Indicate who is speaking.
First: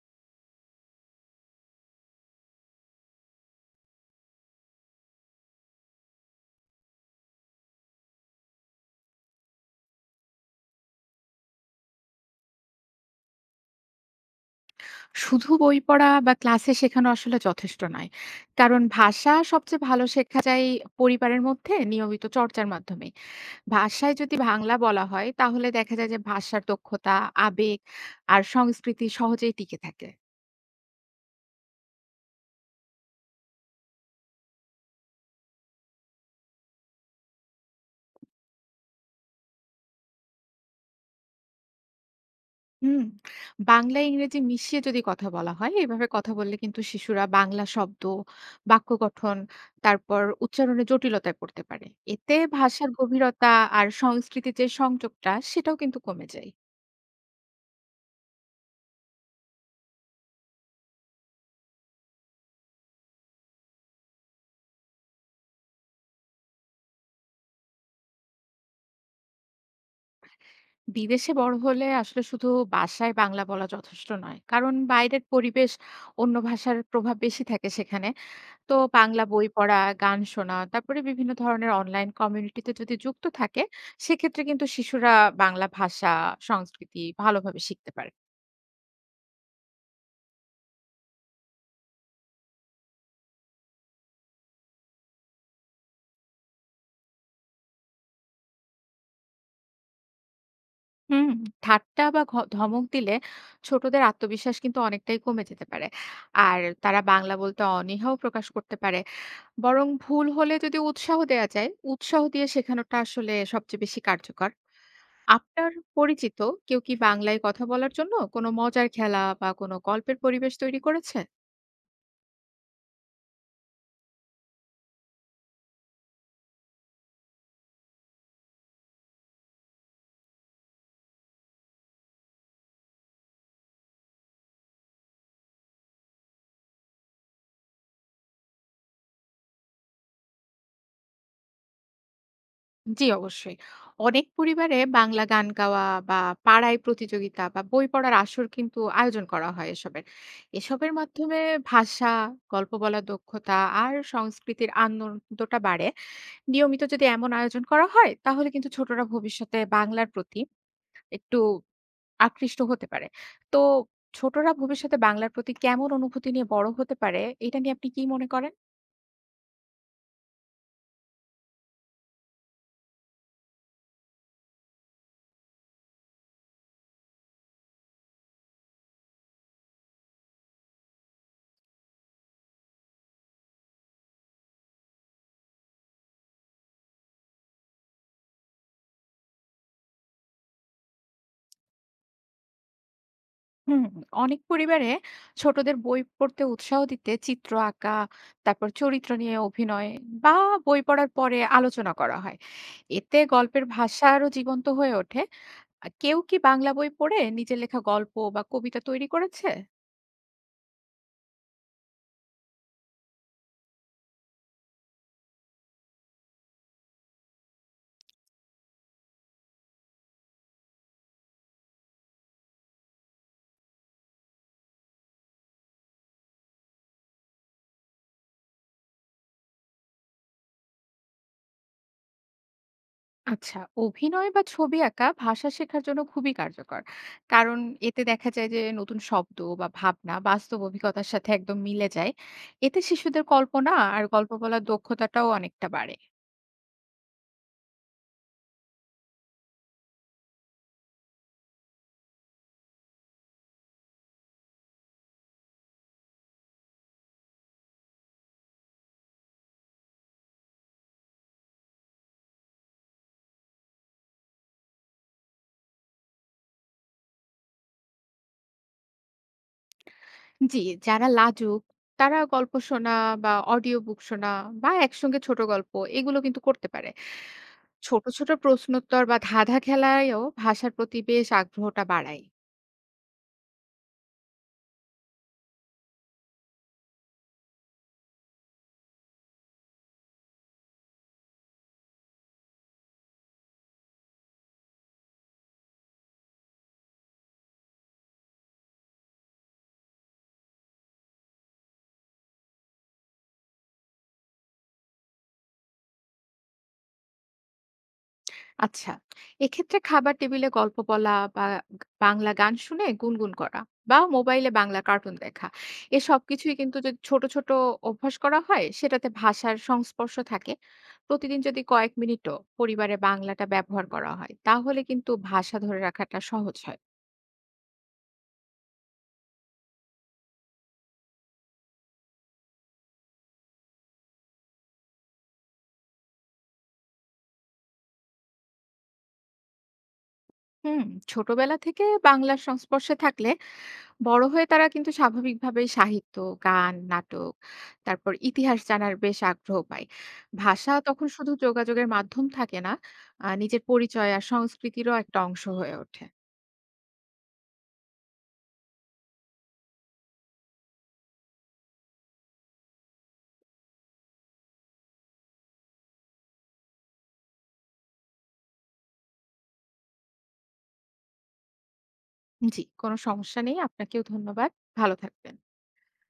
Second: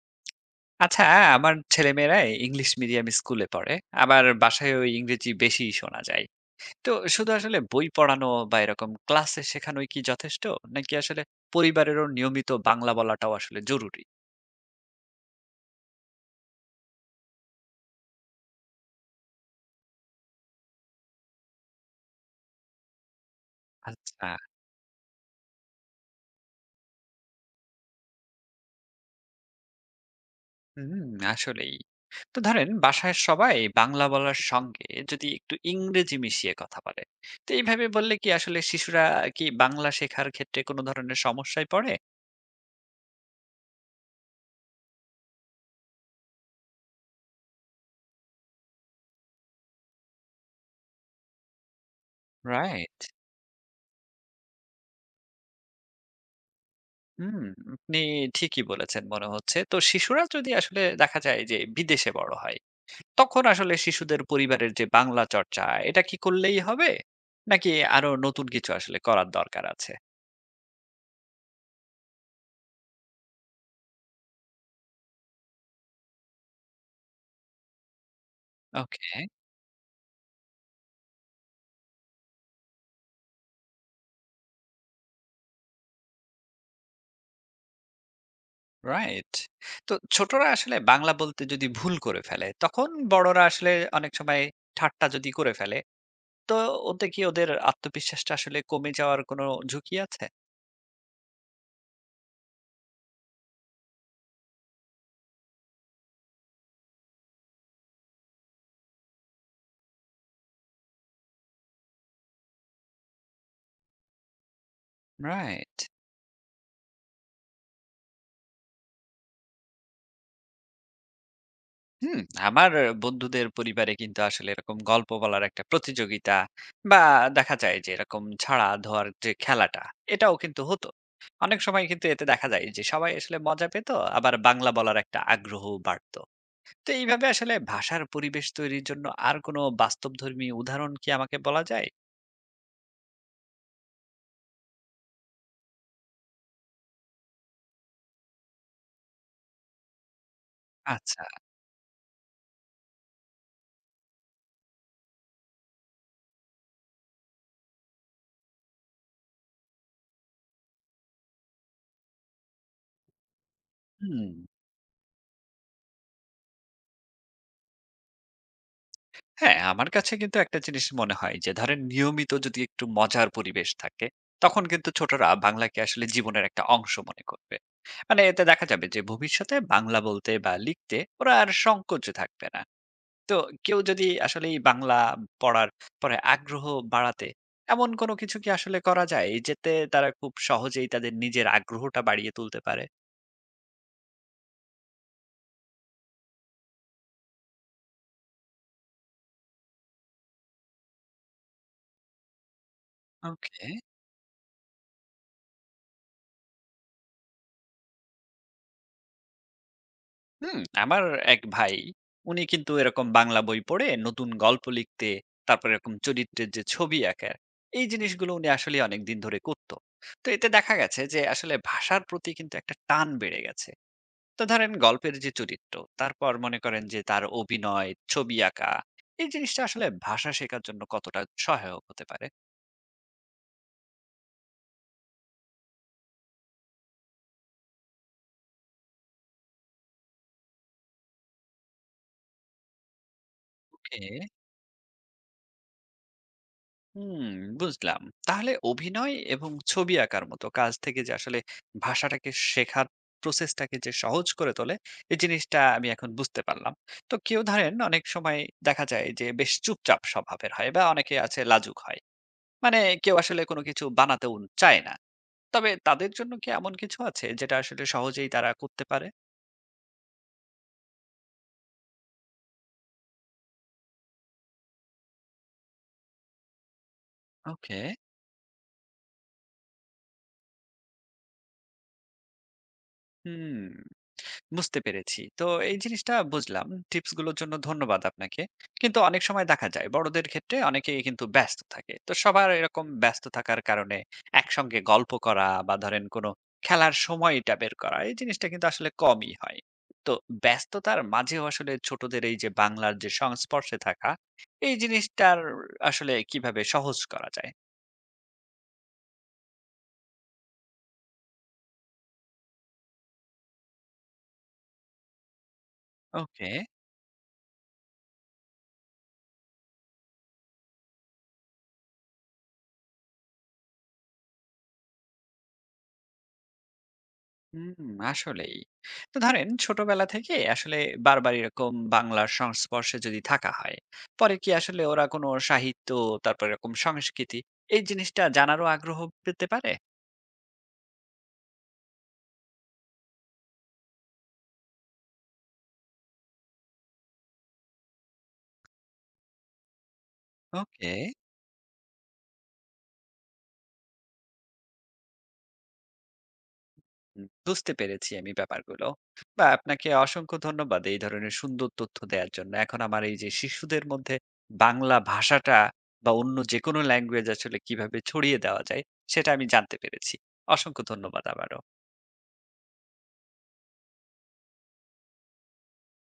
Speaker 1: আচ্ছা, আমার ছেলেমেয়েরা ইংলিশ মিডিয়াম স্কুলে পড়ে। আবার বাসায়ও ইংরেজি বেশিই শোনা যায়। তো শুধু আসলে বই পড়ানো বা এরকম ক্লাসে শেখানোই কি যথেষ্ট? নাকি আসলে পরিবারেরও নিয়মিত বাংলা বলাটাও আসলে জরুরি?
Speaker 2: শুধু বই পড়া বা ক্লাসে শেখানো আসলে যথেষ্ট নয়, কারণ ভাষা সবচেয়ে ভালো শেখা যায় পরিবারের মধ্যে নিয়মিত চর্চার মাধ্যমে। ভাষায়
Speaker 1: আচ্ছা,
Speaker 2: যদি বাংলা বলা হয় তাহলে দেখা যায় যে ভাষার দক্ষতা, আবেগ আর সংস্কৃতি সহজেই টিকে থাকে।
Speaker 1: হুম, আসলেই। তো ধরেন বাসায় সবাই বাংলা বলার সঙ্গে যদি একটু ইংরেজি মিশিয়ে কথা বলে, তো এইভাবে বললে কি আসলে শিশুরা কি বাংলা শেখার ক্ষেত্রে কোনো ধরনের সমস্যায় পড়ে?
Speaker 2: হুম। বাংলা ইংরেজি মিশিয়ে যদি কথা বলা হয়, এভাবে কথা বললে কিন্তু শিশুরা বাংলা শব্দ, বাক্য গঠন, তারপর উচ্চারণে জটিলতায় পড়তে পারে। এতে ভাষার
Speaker 1: রাইট।
Speaker 2: গভীরতা আর সংস্কৃতির যে সংযোগটা সেটাও কিন্তু কমে যায়।
Speaker 1: হুম, আপনি ঠিকই বলেছেন মনে হচ্ছে। তো শিশুরা যদি আসলে দেখা যায় যে বিদেশে বড় হয়, তখন আসলে শিশুদের পরিবারের যে বাংলা চর্চা এটা কি করলেই হবে? নাকি আরো নতুন কিছু আসলে করার দরকার আছে?
Speaker 2: বিদেশে বড় হলে আসলে শুধু বাসায় বাংলা বলা যথেষ্ট নয়, কারণ বাইরের পরিবেশ, অন্য ভাষার প্রভাব বেশি থাকে সেখানে। তো
Speaker 1: ওকে,
Speaker 2: বাংলা বই পড়া, গান শোনা, তারপরে বিভিন্ন ধরনের অনলাইন কমিউনিটিতে যদি যুক্ত থাকে, সেক্ষেত্রে কিন্তু শিশুরা বাংলা ভাষা, সংস্কৃতি ভালোভাবে শিখতে পারে।
Speaker 1: রাইট। তো ছোটরা আসলে বাংলা বলতে যদি ভুল করে ফেলে, তখন বড়রা আসলে অনেক সময় ঠাট্টা যদি করে ফেলে, তো ওতে কি ওদের আত্মবিশ্বাসটা আসলে কমে যাওয়ার কোনো ঝুঁকি আছে?
Speaker 2: হুম। ঠাট্টা বা ধমক দিলে ছোটদের আত্মবিশ্বাস কিন্তু অনেকটাই কমে যেতে পারে, আর তারা বাংলা বলতে অনীহাও প্রকাশ করতে পারে। বরং ভুল হলে যদি উৎসাহ দেয়া যায়, উৎসাহ দিয়ে শেখানোটা আসলে সবচেয়ে বেশি কার্যকর। আপনার
Speaker 1: রাইট।
Speaker 2: পরিচিত কেউ কি বাংলায় কথা বলার জন্য কোনো মজার খেলা বা কোনো গল্পের পরিবেশ তৈরি করেছে?
Speaker 1: হুম, আমার বন্ধুদের পরিবারে কিন্তু আসলে এরকম গল্প বলার একটা প্রতিযোগিতা বা দেখা যায় যে এরকম ছাড়া ধোয়ার যে খেলাটা এটাও কিন্তু হতো অনেক সময় কিন্তু এতে দেখা যায় যে সবাই আসলে মজা পেত আবার বাংলা বলার একটা আগ্রহ বাড়তো। তো এইভাবে আসলে ভাষার পরিবেশ তৈরির জন্য আর কোনো বাস্তবধর্মী উদাহরণ কি আমাকে বলা যায়?
Speaker 2: জি, অবশ্যই। অনেক পরিবারে বাংলা গান গাওয়া বা পাড়ায় প্রতিযোগিতা বা বই পড়ার আসর কিন্তু আয়োজন করা হয়। এসবের এসবের
Speaker 1: আচ্ছা,
Speaker 2: মাধ্যমে ভাষা, গল্প বলার দক্ষতা আর সংস্কৃতির আনন্দটা বাড়ে। নিয়মিত যদি এমন আয়োজন করা হয় তাহলে কিন্তু ছোটরা ভবিষ্যতে বাংলার প্রতি একটু আকৃষ্ট হতে পারে। তো
Speaker 1: হুম,
Speaker 2: ছোটরা ভবিষ্যতে বাংলার প্রতি কেমন অনুভূতি নিয়ে বড় হতে পারে, এটা নিয়ে আপনি কি মনে করেন?
Speaker 1: হ্যাঁ, আমার কাছে কিন্তু একটা জিনিস মনে হয় যে ধরেন নিয়মিত যদি একটু মজার পরিবেশ থাকে, তখন কিন্তু ছোটরা বাংলাকে আসলে জীবনের একটা অংশ মনে করবে। মানে এতে দেখা যাবে যে ভবিষ্যতে বাংলা বলতে বা লিখতে ওরা আর সংকোচে থাকবে না। তো কেউ যদি আসলে এই বাংলা পড়ার পরে আগ্রহ বাড়াতে এমন কোনো কিছু কি আসলে করা যায়? যেতে তারা খুব সহজেই তাদের নিজের আগ্রহটা বাড়িয়ে তুলতে পারে?
Speaker 2: হুম, অনেক পরিবারে ছোটদের বই পড়তে উৎসাহ দিতে চিত্র আঁকা, তারপর চরিত্র নিয়ে অভিনয় বা বই পড়ার পরে আলোচনা করা হয়। এতে গল্পের
Speaker 1: ওকে।
Speaker 2: ভাষা আরো জীবন্ত হয়ে ওঠে। কেউ কি বাংলা বই পড়ে নিজের লেখা গল্প বা কবিতা তৈরি করেছে?
Speaker 1: হুম, আমার এক ভাই উনি কিন্তু এরকম বাংলা বই পড়ে নতুন গল্প লিখতে তারপর এরকম চরিত্রের যে ছবি আঁকার এই জিনিসগুলো উনি আসলে অনেক দিন ধরে করতো। তো এতে দেখা গেছে যে আসলে ভাষার প্রতি কিন্তু একটা টান বেড়ে গেছে। তো ধরেন গল্পের যে চরিত্র তারপর মনে করেন যে তার অভিনয় ছবি আঁকা এই জিনিসটা আসলে ভাষা শেখার জন্য কতটা সহায়ক হতে পারে?
Speaker 2: আচ্ছা, অভিনয় বা ছবি আঁকা ভাষা শেখার জন্য খুবই কার্যকর। কারণ এতে দেখা যায় যে নতুন শব্দ বা ভাবনা বাস্তব অভিজ্ঞতার সাথে একদম মিলে যায়। এতে শিশুদের কল্পনা আর
Speaker 1: ওকে,
Speaker 2: গল্প বলার দক্ষতাটাও অনেকটা বাড়ে।
Speaker 1: হুম, বুঝলাম। তাহলে অভিনয় এবং ছবি আঁকার মতো কাজ থেকে যে আসলে ভাষাটাকে শেখার প্রসেসটাকে যে সহজ করে তোলে, এই জিনিসটা আমি এখন বুঝতে পারলাম। তো কেউ ধরেন অনেক সময় দেখা যায় যে বেশ চুপচাপ স্বভাবের হয় বা অনেকে আছে লাজুক হয়। মানে কেউ আসলে কোনো কিছু বানাতেও চায় না। তবে তাদের জন্য কি এমন কিছু আছে যেটা আসলে সহজেই তারা করতে পারে?
Speaker 2: জি, যারা লাজুক তারা গল্প শোনা বা অডিও বুক শোনা বা একসঙ্গে ছোট গল্প, এগুলো কিন্তু করতে পারে।
Speaker 1: ওকে,
Speaker 2: ছোট, ছোট প্রশ্নোত্তর বা ধাঁধা খেলায়ও ভাষার প্রতি বেশ আগ্রহটা বাড়ায়।
Speaker 1: হুম। বুঝতে পেরেছি। তো এই জিনিসটা বুঝলাম। টিপস গুলোর জন্য ধন্যবাদ আপনাকে। কিন্তু অনেক সময় দেখা যায় বড়দের ক্ষেত্রে অনেকেই কিন্তু ব্যস্ত থাকে। তো সবার এরকম ব্যস্ত থাকার কারণে একসঙ্গে গল্প করা বা ধরেন কোনো খেলার সময়টা বের করা এই জিনিসটা কিন্তু আসলে কমই হয়। তো ব্যস্ততার মাঝেও আসলে ছোটদের এই যে বাংলার যে সংস্পর্শে থাকা এই জিনিসটার আসলে কিভাবে সহজ করা যায়?
Speaker 2: আচ্ছা, এক্ষেত্রে খাবার টেবিলে গল্প বলা বা বাংলা গান শুনে গুনগুন করা বা মোবাইলে বাংলা কার্টুন দেখা, এ
Speaker 1: ওকে।
Speaker 2: সবকিছুই কিন্তু যদি ছোট ছোট অভ্যাস করা হয় সেটাতে ভাষার সংস্পর্শ থাকে। প্রতিদিন যদি কয়েক মিনিটও পরিবারে বাংলাটা ব্যবহার করা হয় তাহলে কিন্তু ভাষা ধরে রাখাটা সহজ হয়।
Speaker 1: হুম, আসলেই। তো ধরেন ছোটবেলা থেকে আসলে বারবার এরকম বাংলার সংস্পর্শে যদি থাকা হয়, পরে কি আসলে ওরা কোনো সাহিত্য তারপর এরকম সংস্কৃতি এই জিনিসটা জানারও আগ্রহ পেতে পারে?
Speaker 2: হুম। ছোটবেলা থেকে বাংলার সংস্পর্শে থাকলে বড় হয়ে তারা কিন্তু স্বাভাবিকভাবেই সাহিত্য, গান, নাটক, তারপর ইতিহাস জানার বেশ আগ্রহ পায়। ভাষা
Speaker 1: ওকে।
Speaker 2: তখন শুধু যোগাযোগের মাধ্যম থাকে না, নিজের পরিচয় আর সংস্কৃতিরও একটা অংশ হয়ে ওঠে।
Speaker 1: হুম, বুঝতে পেরেছি আমি ব্যাপারগুলো। বা আপনাকে অসংখ্য ধন্যবাদ এই ধরনের সুন্দর তথ্য দেওয়ার জন্য। এখন আমার এই যে শিশুদের মধ্যে বাংলা ভাষাটা বা অন্য যেকোনো ল্যাঙ্গুয়েজ আসলে কিভাবে ছড়িয়ে দেওয়া যায় সেটা আমি জানতে পেরেছি। অসংখ্য ধন্যবাদ আবারও।
Speaker 2: জি, কোনো সমস্যা নেই। আপনাকেও ধন্যবাদ। ভালো থাকবেন।